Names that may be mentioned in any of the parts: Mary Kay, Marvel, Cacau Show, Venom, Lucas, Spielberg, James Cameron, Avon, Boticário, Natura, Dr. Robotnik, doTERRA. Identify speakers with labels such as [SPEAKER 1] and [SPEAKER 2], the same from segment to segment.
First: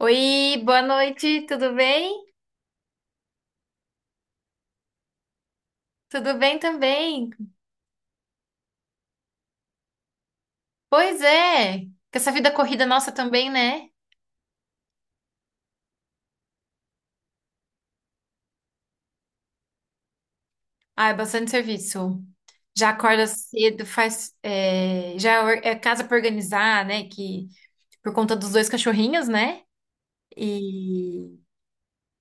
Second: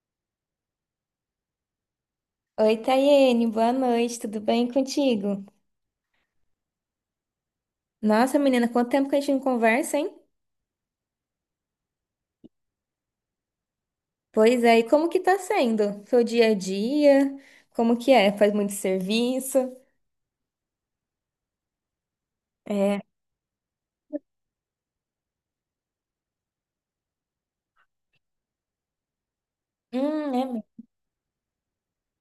[SPEAKER 1] Oi, boa noite, tudo bem?
[SPEAKER 2] Oi, Tayene, boa noite, tudo bem contigo?
[SPEAKER 1] Tudo bem também.
[SPEAKER 2] Nossa, menina, quanto tempo que a gente não conversa, hein?
[SPEAKER 1] Pois é, com essa vida corrida nossa também, né?
[SPEAKER 2] Pois é, e como que tá sendo? Seu dia a dia? Como que é? Faz muito serviço?
[SPEAKER 1] Ah, é bastante serviço. Já
[SPEAKER 2] É.
[SPEAKER 1] acorda cedo, faz. Já é casa pra organizar, né? Que por conta dos dois cachorrinhos, né?
[SPEAKER 2] É muito
[SPEAKER 1] E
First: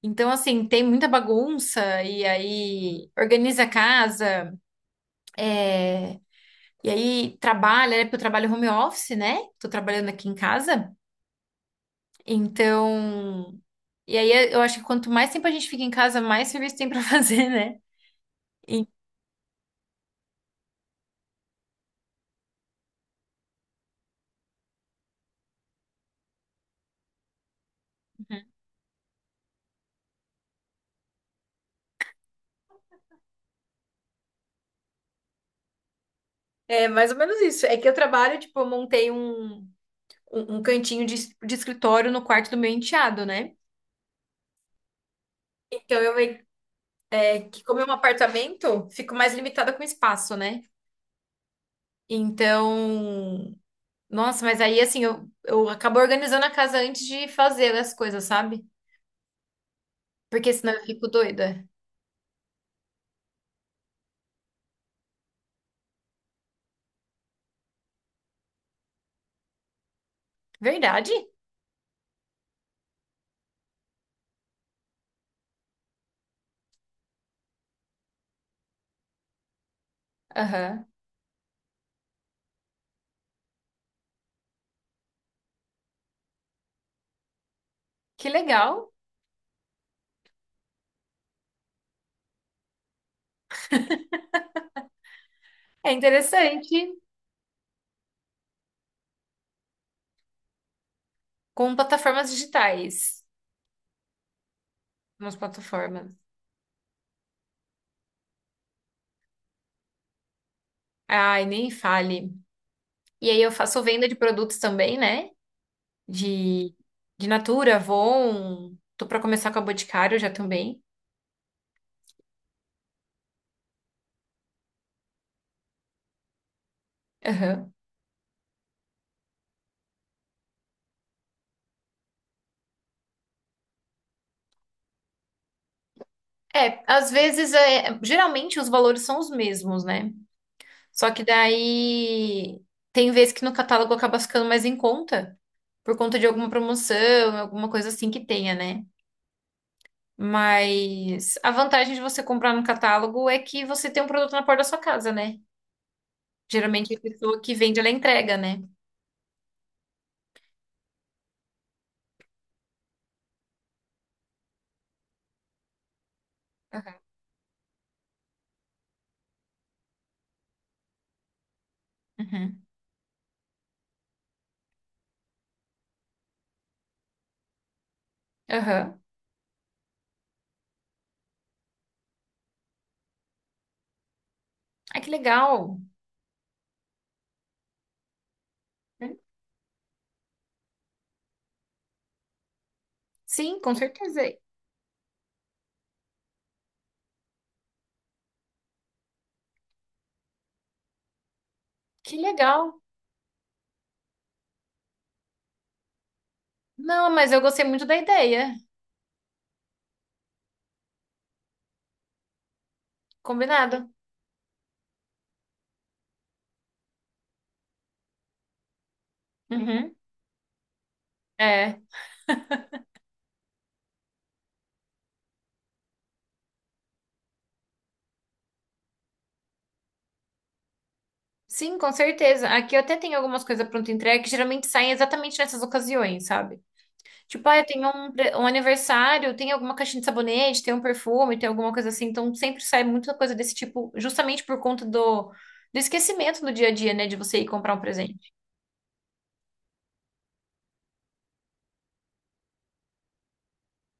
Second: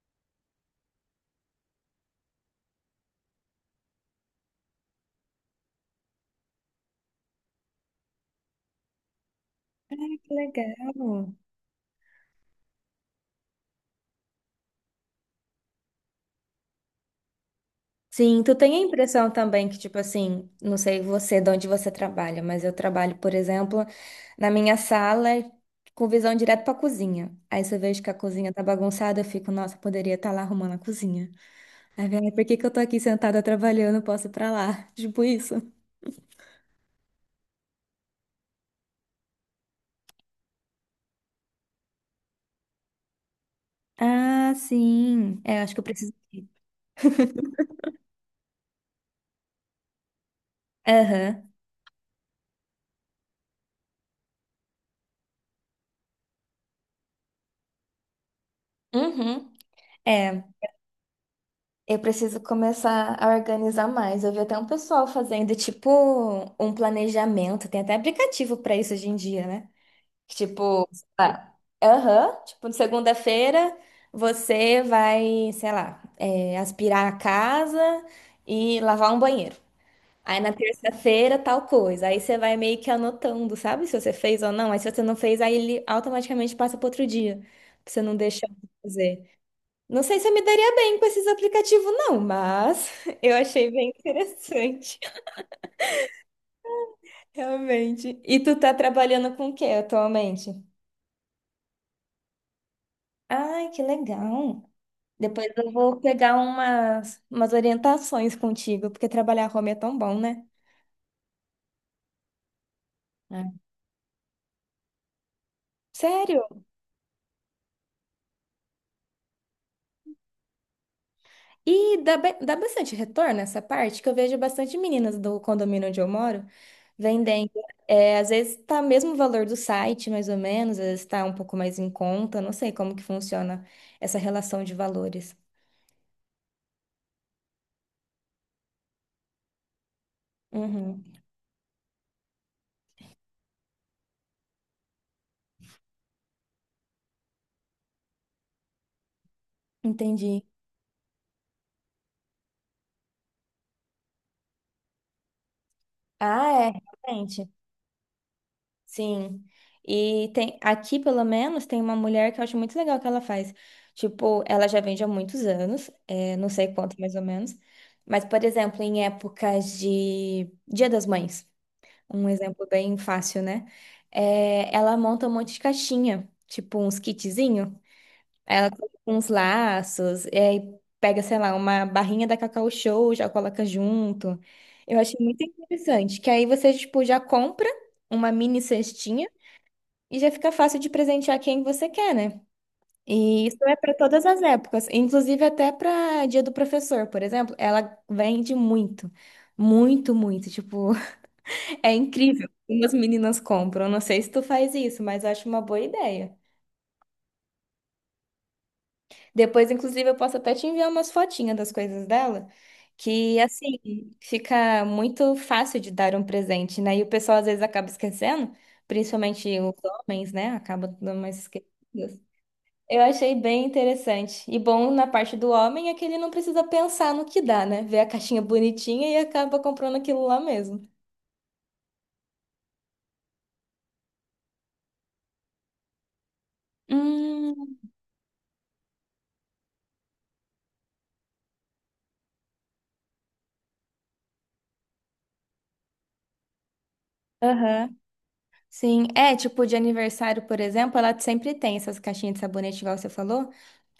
[SPEAKER 1] então, assim, tem muita bagunça, e aí organiza a casa, e aí trabalha, né? Porque eu trabalho home office, né? Tô trabalhando aqui em casa.
[SPEAKER 2] legal.
[SPEAKER 1] Então, e aí eu acho que quanto mais tempo a gente fica em casa, mais serviço tem pra fazer, né?
[SPEAKER 2] Sim, tu tem a
[SPEAKER 1] E-
[SPEAKER 2] impressão também que, tipo assim, não sei você, de onde você trabalha, mas eu trabalho, por exemplo, na minha sala com visão direto pra cozinha. Aí se eu vejo que a cozinha tá bagunçada, eu fico, nossa, poderia estar lá arrumando a cozinha. Aí, velho, por que que eu tô aqui sentada trabalhando? Posso ir pra lá? Tipo isso.
[SPEAKER 1] É mais ou menos isso. É que eu trabalho, tipo, eu montei um cantinho de escritório no quarto do meu enteado, né?
[SPEAKER 2] Ah, sim. É, acho que eu
[SPEAKER 1] Então
[SPEAKER 2] preciso.
[SPEAKER 1] eu meio- é que como é um apartamento, fico mais limitada com espaço, né?
[SPEAKER 2] Aham.
[SPEAKER 1] Então, nossa, mas aí assim, eu acabo organizando a casa antes de fazer as coisas, sabe?
[SPEAKER 2] Uhum. É,
[SPEAKER 1] Porque senão eu fico doida.
[SPEAKER 2] eu preciso começar a organizar mais. Eu vi até um pessoal fazendo, tipo, um planejamento. Tem até aplicativo pra isso hoje em dia, né? Que, tipo, sei
[SPEAKER 1] Verdade?
[SPEAKER 2] lá, aham, tipo, segunda-feira você vai, sei lá, é, aspirar a casa e lavar um banheiro. Aí na
[SPEAKER 1] Aham.
[SPEAKER 2] terça-feira, tal coisa. Aí você vai meio que anotando, sabe? Se você fez ou não. Aí se você não fez, aí ele automaticamente passa para outro dia. Pra você não
[SPEAKER 1] Que
[SPEAKER 2] deixar de
[SPEAKER 1] legal.
[SPEAKER 2] fazer. Não sei se eu me daria bem com esses aplicativos, não, mas eu achei bem interessante,
[SPEAKER 1] É interessante.
[SPEAKER 2] realmente. E tu tá trabalhando com o que atualmente?
[SPEAKER 1] Com plataformas digitais,
[SPEAKER 2] Ai, que legal.
[SPEAKER 1] umas
[SPEAKER 2] Depois eu vou
[SPEAKER 1] plataformas.
[SPEAKER 2] pegar umas orientações contigo, porque trabalhar home é tão bom, né?
[SPEAKER 1] Ai, nem fale. E aí eu
[SPEAKER 2] É.
[SPEAKER 1] faço venda de produtos também, né?
[SPEAKER 2] Sério?
[SPEAKER 1] De, de Natura, Avon. Tô pra começar com a Boticário já também.
[SPEAKER 2] E dá bastante retorno essa parte, que eu vejo bastante meninas do condomínio onde eu moro vendendo.
[SPEAKER 1] Aham.
[SPEAKER 2] É, às vezes tá mesmo o valor do site, mais ou menos, às vezes tá um pouco mais em conta, não sei como que funciona essa relação de valores.
[SPEAKER 1] É, às vezes, é, geralmente os valores são os mesmos, né?
[SPEAKER 2] Uhum,
[SPEAKER 1] Só que daí tem vezes que no catálogo acaba ficando mais em conta, por conta de alguma promoção, alguma coisa assim que tenha, né?
[SPEAKER 2] entendi.
[SPEAKER 1] Mas a vantagem de você comprar no catálogo é que você tem um produto na porta da sua casa, né?
[SPEAKER 2] Ah, é,
[SPEAKER 1] Geralmente a pessoa
[SPEAKER 2] realmente.
[SPEAKER 1] que vende, ela entrega, né?
[SPEAKER 2] Sim. E tem aqui, pelo menos, tem uma mulher que eu acho muito legal que ela faz. Tipo, ela já vende há muitos anos, é, não sei
[SPEAKER 1] Aham.
[SPEAKER 2] quanto mais ou menos. Mas, por exemplo, em épocas de Dia das Mães. Um
[SPEAKER 1] Uhum.
[SPEAKER 2] exemplo bem fácil, né? É, ela monta um monte de caixinha, tipo uns kitzinho. Aí ela coloca
[SPEAKER 1] Aham.
[SPEAKER 2] uns laços, e aí pega, sei lá, uma barrinha da Cacau Show, já coloca junto. Eu
[SPEAKER 1] Ah, que
[SPEAKER 2] achei muito
[SPEAKER 1] legal.
[SPEAKER 2] interessante, que aí você, tipo, já compra uma mini
[SPEAKER 1] Hum?
[SPEAKER 2] cestinha e já fica fácil de presentear quem você quer, né? E isso
[SPEAKER 1] Sim, com
[SPEAKER 2] é para todas
[SPEAKER 1] certeza.
[SPEAKER 2] as épocas, inclusive até para Dia do Professor, por exemplo, ela vende muito, muito, muito, tipo, é
[SPEAKER 1] Que
[SPEAKER 2] incrível
[SPEAKER 1] legal.
[SPEAKER 2] como as meninas compram. Não sei se tu faz isso, mas eu acho uma boa ideia.
[SPEAKER 1] Não, mas eu gostei muito da ideia.
[SPEAKER 2] Depois, inclusive, eu posso até te enviar umas fotinhas das coisas dela, que
[SPEAKER 1] Combinado.
[SPEAKER 2] assim fica muito fácil de dar um presente, né? E o pessoal às vezes acaba esquecendo, principalmente os
[SPEAKER 1] Uhum.
[SPEAKER 2] homens, né? Acabam dando mais esquecidas.
[SPEAKER 1] É.
[SPEAKER 2] Eu achei bem interessante. E bom na parte do homem é que ele não precisa pensar no que dá, né? Vê a caixinha bonitinha e acaba comprando aquilo lá mesmo.
[SPEAKER 1] Sim, com certeza. Aqui eu até tenho algumas coisas pronto entrega que geralmente saem exatamente nessas ocasiões, sabe? Tipo, ah, eu
[SPEAKER 2] Hum,
[SPEAKER 1] tenho um, um aniversário, tem alguma caixinha de sabonete, tem um perfume, tem alguma coisa assim. Então sempre sai muita coisa desse tipo, justamente por conta do, do esquecimento do dia a dia, né? De você ir comprar um
[SPEAKER 2] aham.
[SPEAKER 1] presente.
[SPEAKER 2] Sim, é tipo de aniversário, por exemplo, ela sempre tem essas caixinhas de sabonete, igual você falou.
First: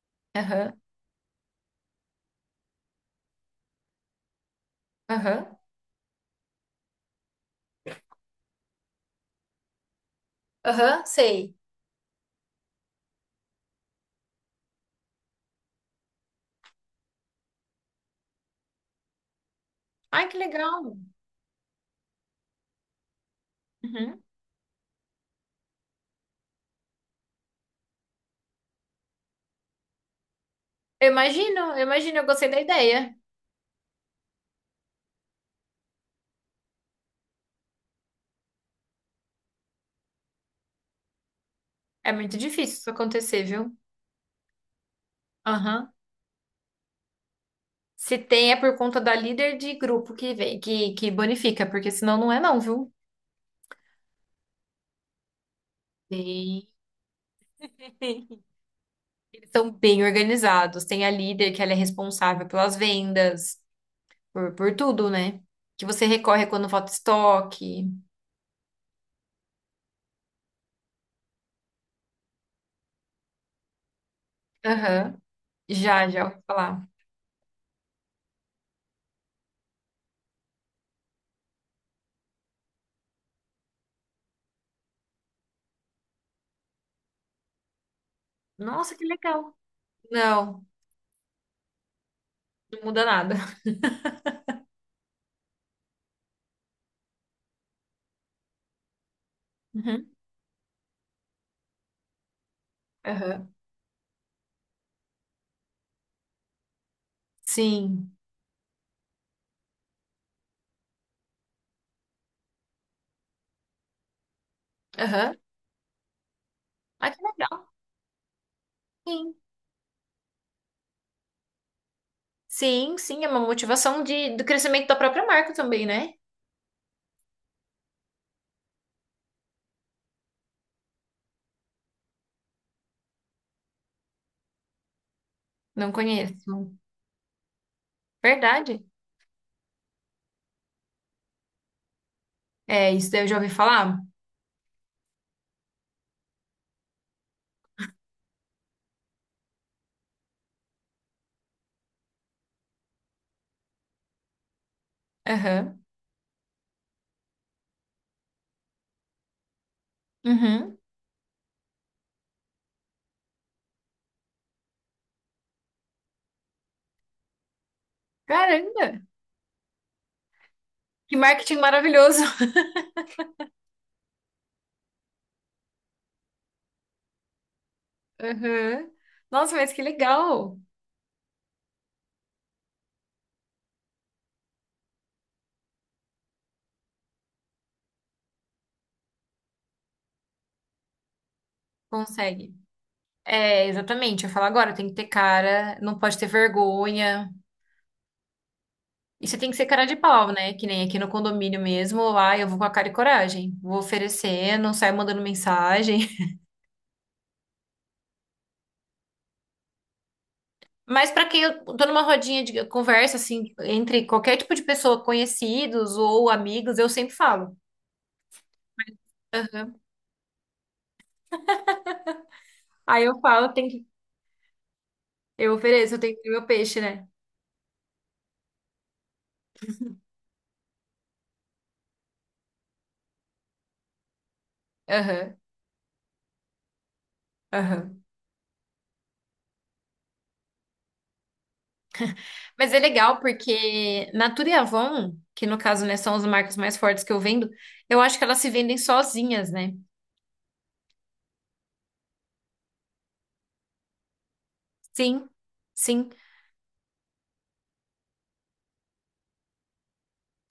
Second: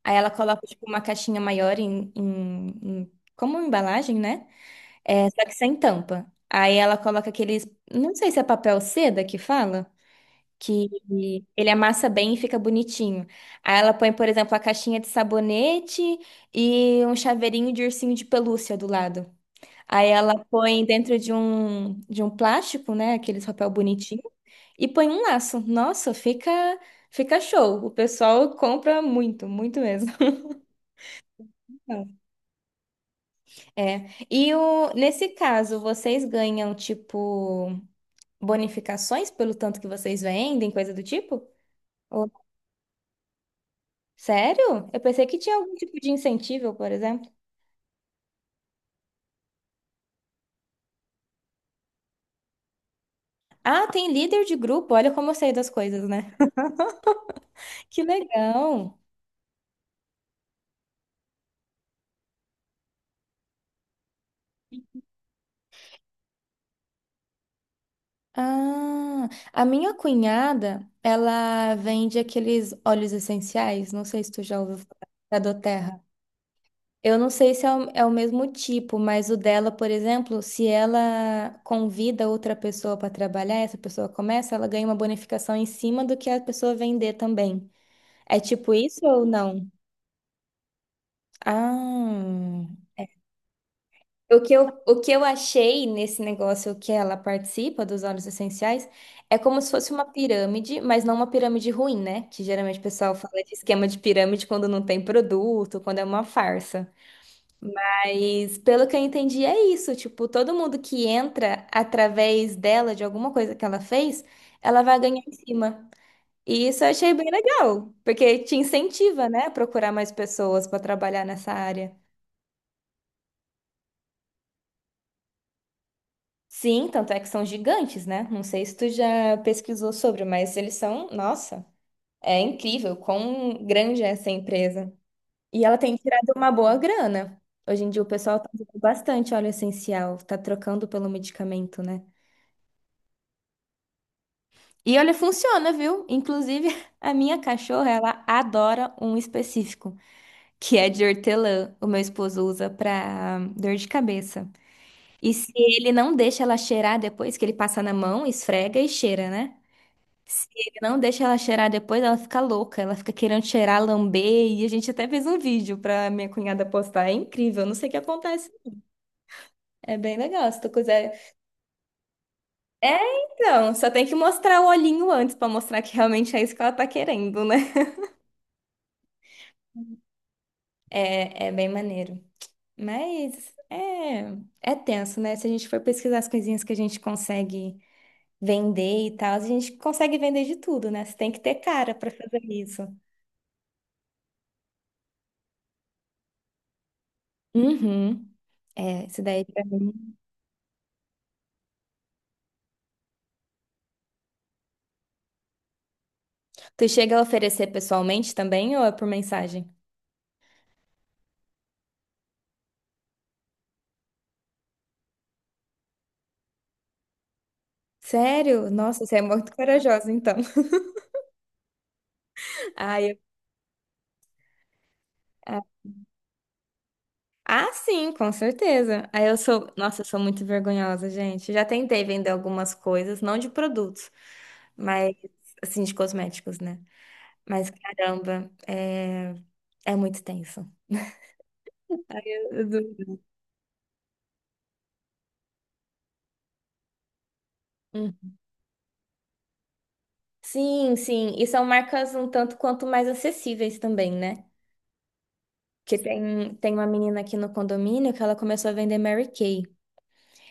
[SPEAKER 2] Aí ela coloca
[SPEAKER 1] Aham.
[SPEAKER 2] tipo uma caixinha maior em como embalagem, né? É, só que
[SPEAKER 1] Aham.
[SPEAKER 2] sem tampa. Aí ela coloca aqueles, não sei se é papel seda que fala, que
[SPEAKER 1] Aham, sei.
[SPEAKER 2] ele amassa bem e fica bonitinho. Aí ela põe, por exemplo, a caixinha de sabonete e um chaveirinho de ursinho de pelúcia do lado. Aí
[SPEAKER 1] Ai, que
[SPEAKER 2] ela
[SPEAKER 1] legal.
[SPEAKER 2] põe dentro de um plástico, né? Aqueles papel bonitinho.
[SPEAKER 1] Uhum.
[SPEAKER 2] E põe um laço. Nossa, fica, fica show. O pessoal compra muito, muito mesmo.
[SPEAKER 1] Eu imagino, eu imagino, eu gostei da ideia.
[SPEAKER 2] É. E o, nesse caso, vocês ganham, tipo, bonificações pelo tanto que vocês vendem, coisa do tipo?
[SPEAKER 1] É
[SPEAKER 2] Ou-
[SPEAKER 1] muito difícil isso acontecer, viu?
[SPEAKER 2] Sério? Eu pensei que tinha algum
[SPEAKER 1] Aham.
[SPEAKER 2] tipo de incentivo, por exemplo.
[SPEAKER 1] Se tem, é por conta da líder de grupo que vem, que bonifica, porque senão não é não, viu?
[SPEAKER 2] Ah, tem líder de grupo. Olha como eu sei das coisas, né?
[SPEAKER 1] Sim.
[SPEAKER 2] Que legal.
[SPEAKER 1] Eles são bem organizados. Tem a líder, que ela é responsável pelas vendas, por tudo, né? Que você recorre quando falta estoque.
[SPEAKER 2] Ah, a minha cunhada, ela vende aqueles óleos essenciais. Não sei se tu já ouviu falar
[SPEAKER 1] Aham.
[SPEAKER 2] da
[SPEAKER 1] Já,
[SPEAKER 2] doTERRA.
[SPEAKER 1] já ouvi falar.
[SPEAKER 2] Eu não sei se é o mesmo tipo, mas o dela, por exemplo, se ela convida outra pessoa para trabalhar, essa pessoa começa, ela ganha uma bonificação em cima do que a pessoa vender também. É tipo
[SPEAKER 1] Nossa,
[SPEAKER 2] isso
[SPEAKER 1] que
[SPEAKER 2] ou
[SPEAKER 1] legal.
[SPEAKER 2] não?
[SPEAKER 1] Não,
[SPEAKER 2] Ah.
[SPEAKER 1] não muda nada.
[SPEAKER 2] O que eu achei nesse negócio que ela participa dos óleos essenciais é como se fosse uma
[SPEAKER 1] Uhum.
[SPEAKER 2] pirâmide, mas não uma pirâmide ruim, né? Que geralmente o pessoal fala de
[SPEAKER 1] Aham.
[SPEAKER 2] esquema de pirâmide quando não tem produto, quando é uma farsa.
[SPEAKER 1] Sim.
[SPEAKER 2] Mas pelo que eu entendi, é isso. Tipo, todo mundo que entra através dela, de alguma coisa que ela fez, ela vai ganhar em
[SPEAKER 1] Aham.
[SPEAKER 2] cima. E isso eu
[SPEAKER 1] Ah,
[SPEAKER 2] achei
[SPEAKER 1] que
[SPEAKER 2] bem
[SPEAKER 1] legal.
[SPEAKER 2] legal, porque te incentiva,
[SPEAKER 1] Sim.
[SPEAKER 2] né, a procurar mais pessoas para trabalhar nessa área.
[SPEAKER 1] Sim, sim, é uma motivação de, do crescimento da própria marca também, né?
[SPEAKER 2] Sim, tanto é que são gigantes, né? Não sei se tu já pesquisou sobre, mas eles são, nossa, é incrível quão grande é essa empresa. E ela
[SPEAKER 1] Não
[SPEAKER 2] tem tirado uma
[SPEAKER 1] conheço.
[SPEAKER 2] boa grana. Hoje em dia o pessoal tá usando
[SPEAKER 1] Verdade.
[SPEAKER 2] bastante óleo essencial, tá trocando pelo medicamento, né?
[SPEAKER 1] É, isso daí eu já ouvi falar.
[SPEAKER 2] E olha, funciona, viu? Inclusive, a minha cachorra, ela adora um específico, que é de hortelã. O meu esposo usa pra dor de cabeça. E se
[SPEAKER 1] Aham.
[SPEAKER 2] ele não deixa ela cheirar depois, que ele passa na mão, esfrega e cheira, né? Se
[SPEAKER 1] Uhum.
[SPEAKER 2] ele não deixa ela cheirar depois, ela fica louca, ela fica querendo cheirar, lamber. E a gente até fez um vídeo pra minha cunhada postar. É incrível, não sei o que acontece.
[SPEAKER 1] Caramba!
[SPEAKER 2] É bem legal, se tu quiser.
[SPEAKER 1] Que marketing maravilhoso!
[SPEAKER 2] É, então, só tem que mostrar o olhinho antes pra mostrar que realmente é isso que ela tá querendo, né?
[SPEAKER 1] Aham. Nossa, mas que legal!
[SPEAKER 2] É, é bem maneiro. Mas é, é tenso, né? Se a gente for pesquisar as coisinhas que a gente consegue vender e tal, a gente consegue vender de tudo, né? Você tem que ter cara pra fazer
[SPEAKER 1] Consegue.
[SPEAKER 2] isso.
[SPEAKER 1] É, exatamente. Eu falo agora, tem que ter cara, não pode ter vergonha.
[SPEAKER 2] Uhum. É, isso
[SPEAKER 1] E você
[SPEAKER 2] daí
[SPEAKER 1] tem que
[SPEAKER 2] pra
[SPEAKER 1] ser cara de
[SPEAKER 2] mim.
[SPEAKER 1] pau, né? Que nem aqui no condomínio mesmo. Lá eu vou com a cara e coragem. Vou oferecendo, saio mandando mensagem.
[SPEAKER 2] Tu chega a oferecer pessoalmente também ou é por mensagem?
[SPEAKER 1] Mas para quem eu tô numa rodinha de conversa, assim, entre qualquer tipo de pessoa, conhecidos ou amigos, eu sempre falo.
[SPEAKER 2] Sério? Nossa, você é muito
[SPEAKER 1] Aham.
[SPEAKER 2] corajosa, então. Ah,
[SPEAKER 1] Aí eu falo, tem que, eu
[SPEAKER 2] ah,
[SPEAKER 1] ofereço, eu tenho que ter meu peixe, né?
[SPEAKER 2] sim, com certeza. Aí eu sou, nossa, eu sou muito vergonhosa, gente. Já tentei vender algumas coisas, não de produtos, mas
[SPEAKER 1] Aham,
[SPEAKER 2] assim, de cosméticos, né? Mas
[SPEAKER 1] aham.
[SPEAKER 2] caramba, é, é muito tenso. Eu
[SPEAKER 1] Mas é
[SPEAKER 2] duvido.
[SPEAKER 1] legal porque Natura e Avon, que no caso, né, são as marcas mais fortes que eu vendo, eu acho que
[SPEAKER 2] Hum.
[SPEAKER 1] elas se vendem sozinhas, né?
[SPEAKER 2] Sim, sim. E são marcas um tanto quanto mais acessíveis também, né?
[SPEAKER 1] Sim,
[SPEAKER 2] Que
[SPEAKER 1] sim.
[SPEAKER 2] tem, tem uma menina aqui no condomínio que ela começou a vender Mary Kay.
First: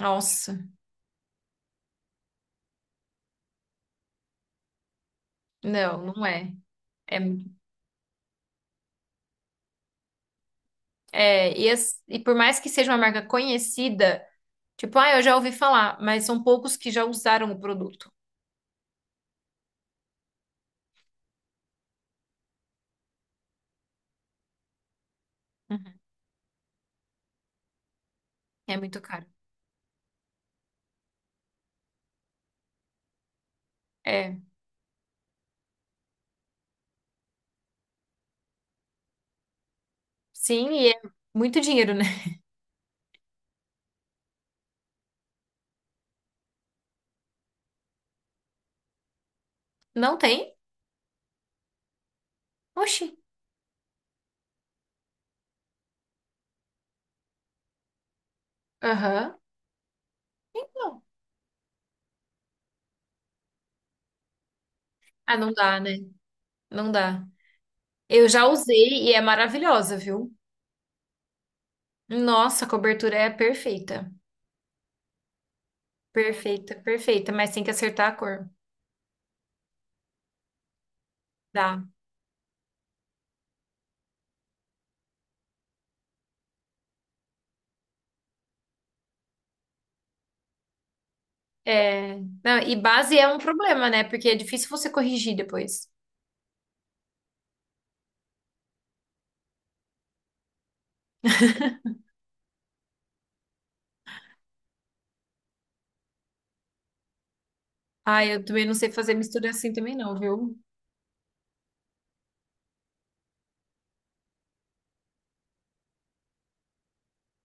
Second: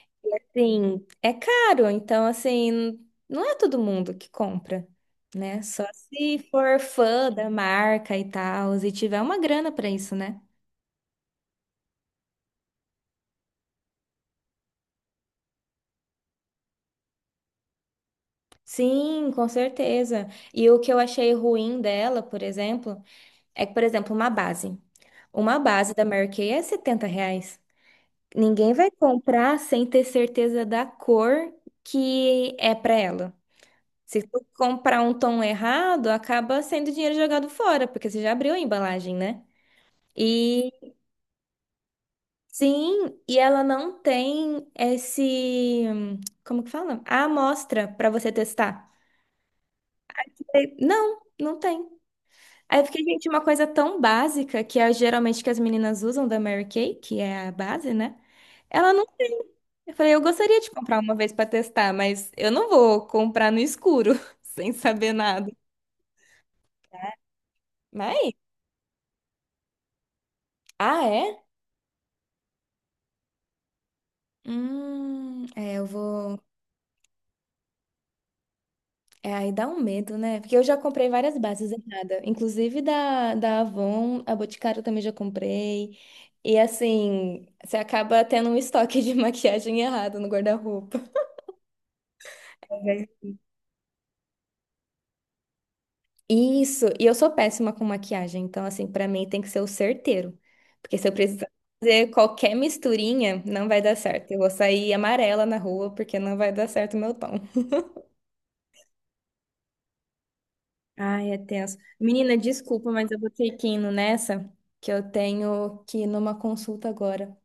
[SPEAKER 1] Nossa,
[SPEAKER 2] Sim, é caro, então assim, não é todo mundo que compra, né? Só
[SPEAKER 1] não, não
[SPEAKER 2] se
[SPEAKER 1] é.
[SPEAKER 2] for
[SPEAKER 1] É,
[SPEAKER 2] fã da marca e tal, e tiver uma grana pra isso, né?
[SPEAKER 1] é, e, e por mais que seja uma marca conhecida, tipo, ah, eu já ouvi falar, mas são poucos que já usaram o produto.
[SPEAKER 2] Sim, com certeza. E o que eu achei ruim dela, por exemplo, é que, por exemplo, uma base. Uma base
[SPEAKER 1] Uhum.
[SPEAKER 2] da Mary Kay é 70 reais. Ninguém
[SPEAKER 1] É
[SPEAKER 2] vai
[SPEAKER 1] muito caro.
[SPEAKER 2] comprar sem ter certeza da cor que é pra ela. Se
[SPEAKER 1] É.
[SPEAKER 2] tu comprar um tom errado, acaba sendo dinheiro jogado fora, porque você já abriu a embalagem, né?
[SPEAKER 1] Sim,
[SPEAKER 2] E
[SPEAKER 1] e é muito dinheiro, né?
[SPEAKER 2] sim, e ela não tem esse, como que fala? A amostra pra você testar.
[SPEAKER 1] Não tem?
[SPEAKER 2] E, não, não tem. Aí eu fiquei,
[SPEAKER 1] Oxi.
[SPEAKER 2] gente, uma coisa tão básica, que é geralmente que as meninas usam da Mary Kay, que é a base, né? Ela não tem.
[SPEAKER 1] Aham.
[SPEAKER 2] Eu falei, eu gostaria de comprar
[SPEAKER 1] Então.
[SPEAKER 2] uma vez pra testar, mas eu não vou comprar no escuro, sem saber
[SPEAKER 1] Ah,
[SPEAKER 2] nada.
[SPEAKER 1] não dá, né? Não dá. Eu
[SPEAKER 2] Mas,
[SPEAKER 1] já usei e é maravilhosa, viu?
[SPEAKER 2] ah, é?
[SPEAKER 1] Nossa, a cobertura é perfeita.
[SPEAKER 2] É, eu vou.
[SPEAKER 1] Perfeita, perfeita, mas tem que acertar a cor.
[SPEAKER 2] É, aí dá um medo, né? Porque eu já comprei várias bases
[SPEAKER 1] Dá.
[SPEAKER 2] erradas, inclusive da Avon, a Boticário também já comprei. E assim, você acaba tendo um estoque de maquiagem errado no guarda-roupa.
[SPEAKER 1] É. Não, e base é um problema, né? Porque é difícil você corrigir depois.
[SPEAKER 2] Isso, e eu sou péssima com maquiagem, então assim, pra mim tem que ser o certeiro. Porque se eu precisar fazer qualquer misturinha, não vai dar certo. Eu vou sair amarela na rua porque não vai dar certo o meu tom.
[SPEAKER 1] Ah, eu também não sei fazer mistura assim também não, viu?
[SPEAKER 2] Ai, é tenso. Menina, desculpa, mas eu vou ter que ir indo nessa, que eu tenho que ir numa consulta agora.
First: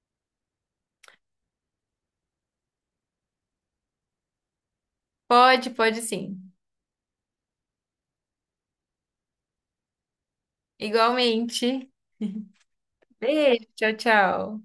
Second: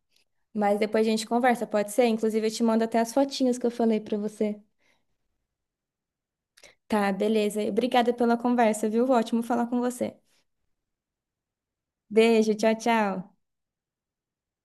[SPEAKER 2] Mas depois a gente conversa, pode ser? Inclusive, eu te mando até as fotinhas que eu falei pra você.
[SPEAKER 1] Pode, pode sim.
[SPEAKER 2] Tá, beleza. Obrigada pela conversa, viu? Ótimo falar com você.
[SPEAKER 1] Igualmente.
[SPEAKER 2] Beijo, tchau, tchau.
[SPEAKER 1] Beijo, tchau, tchau.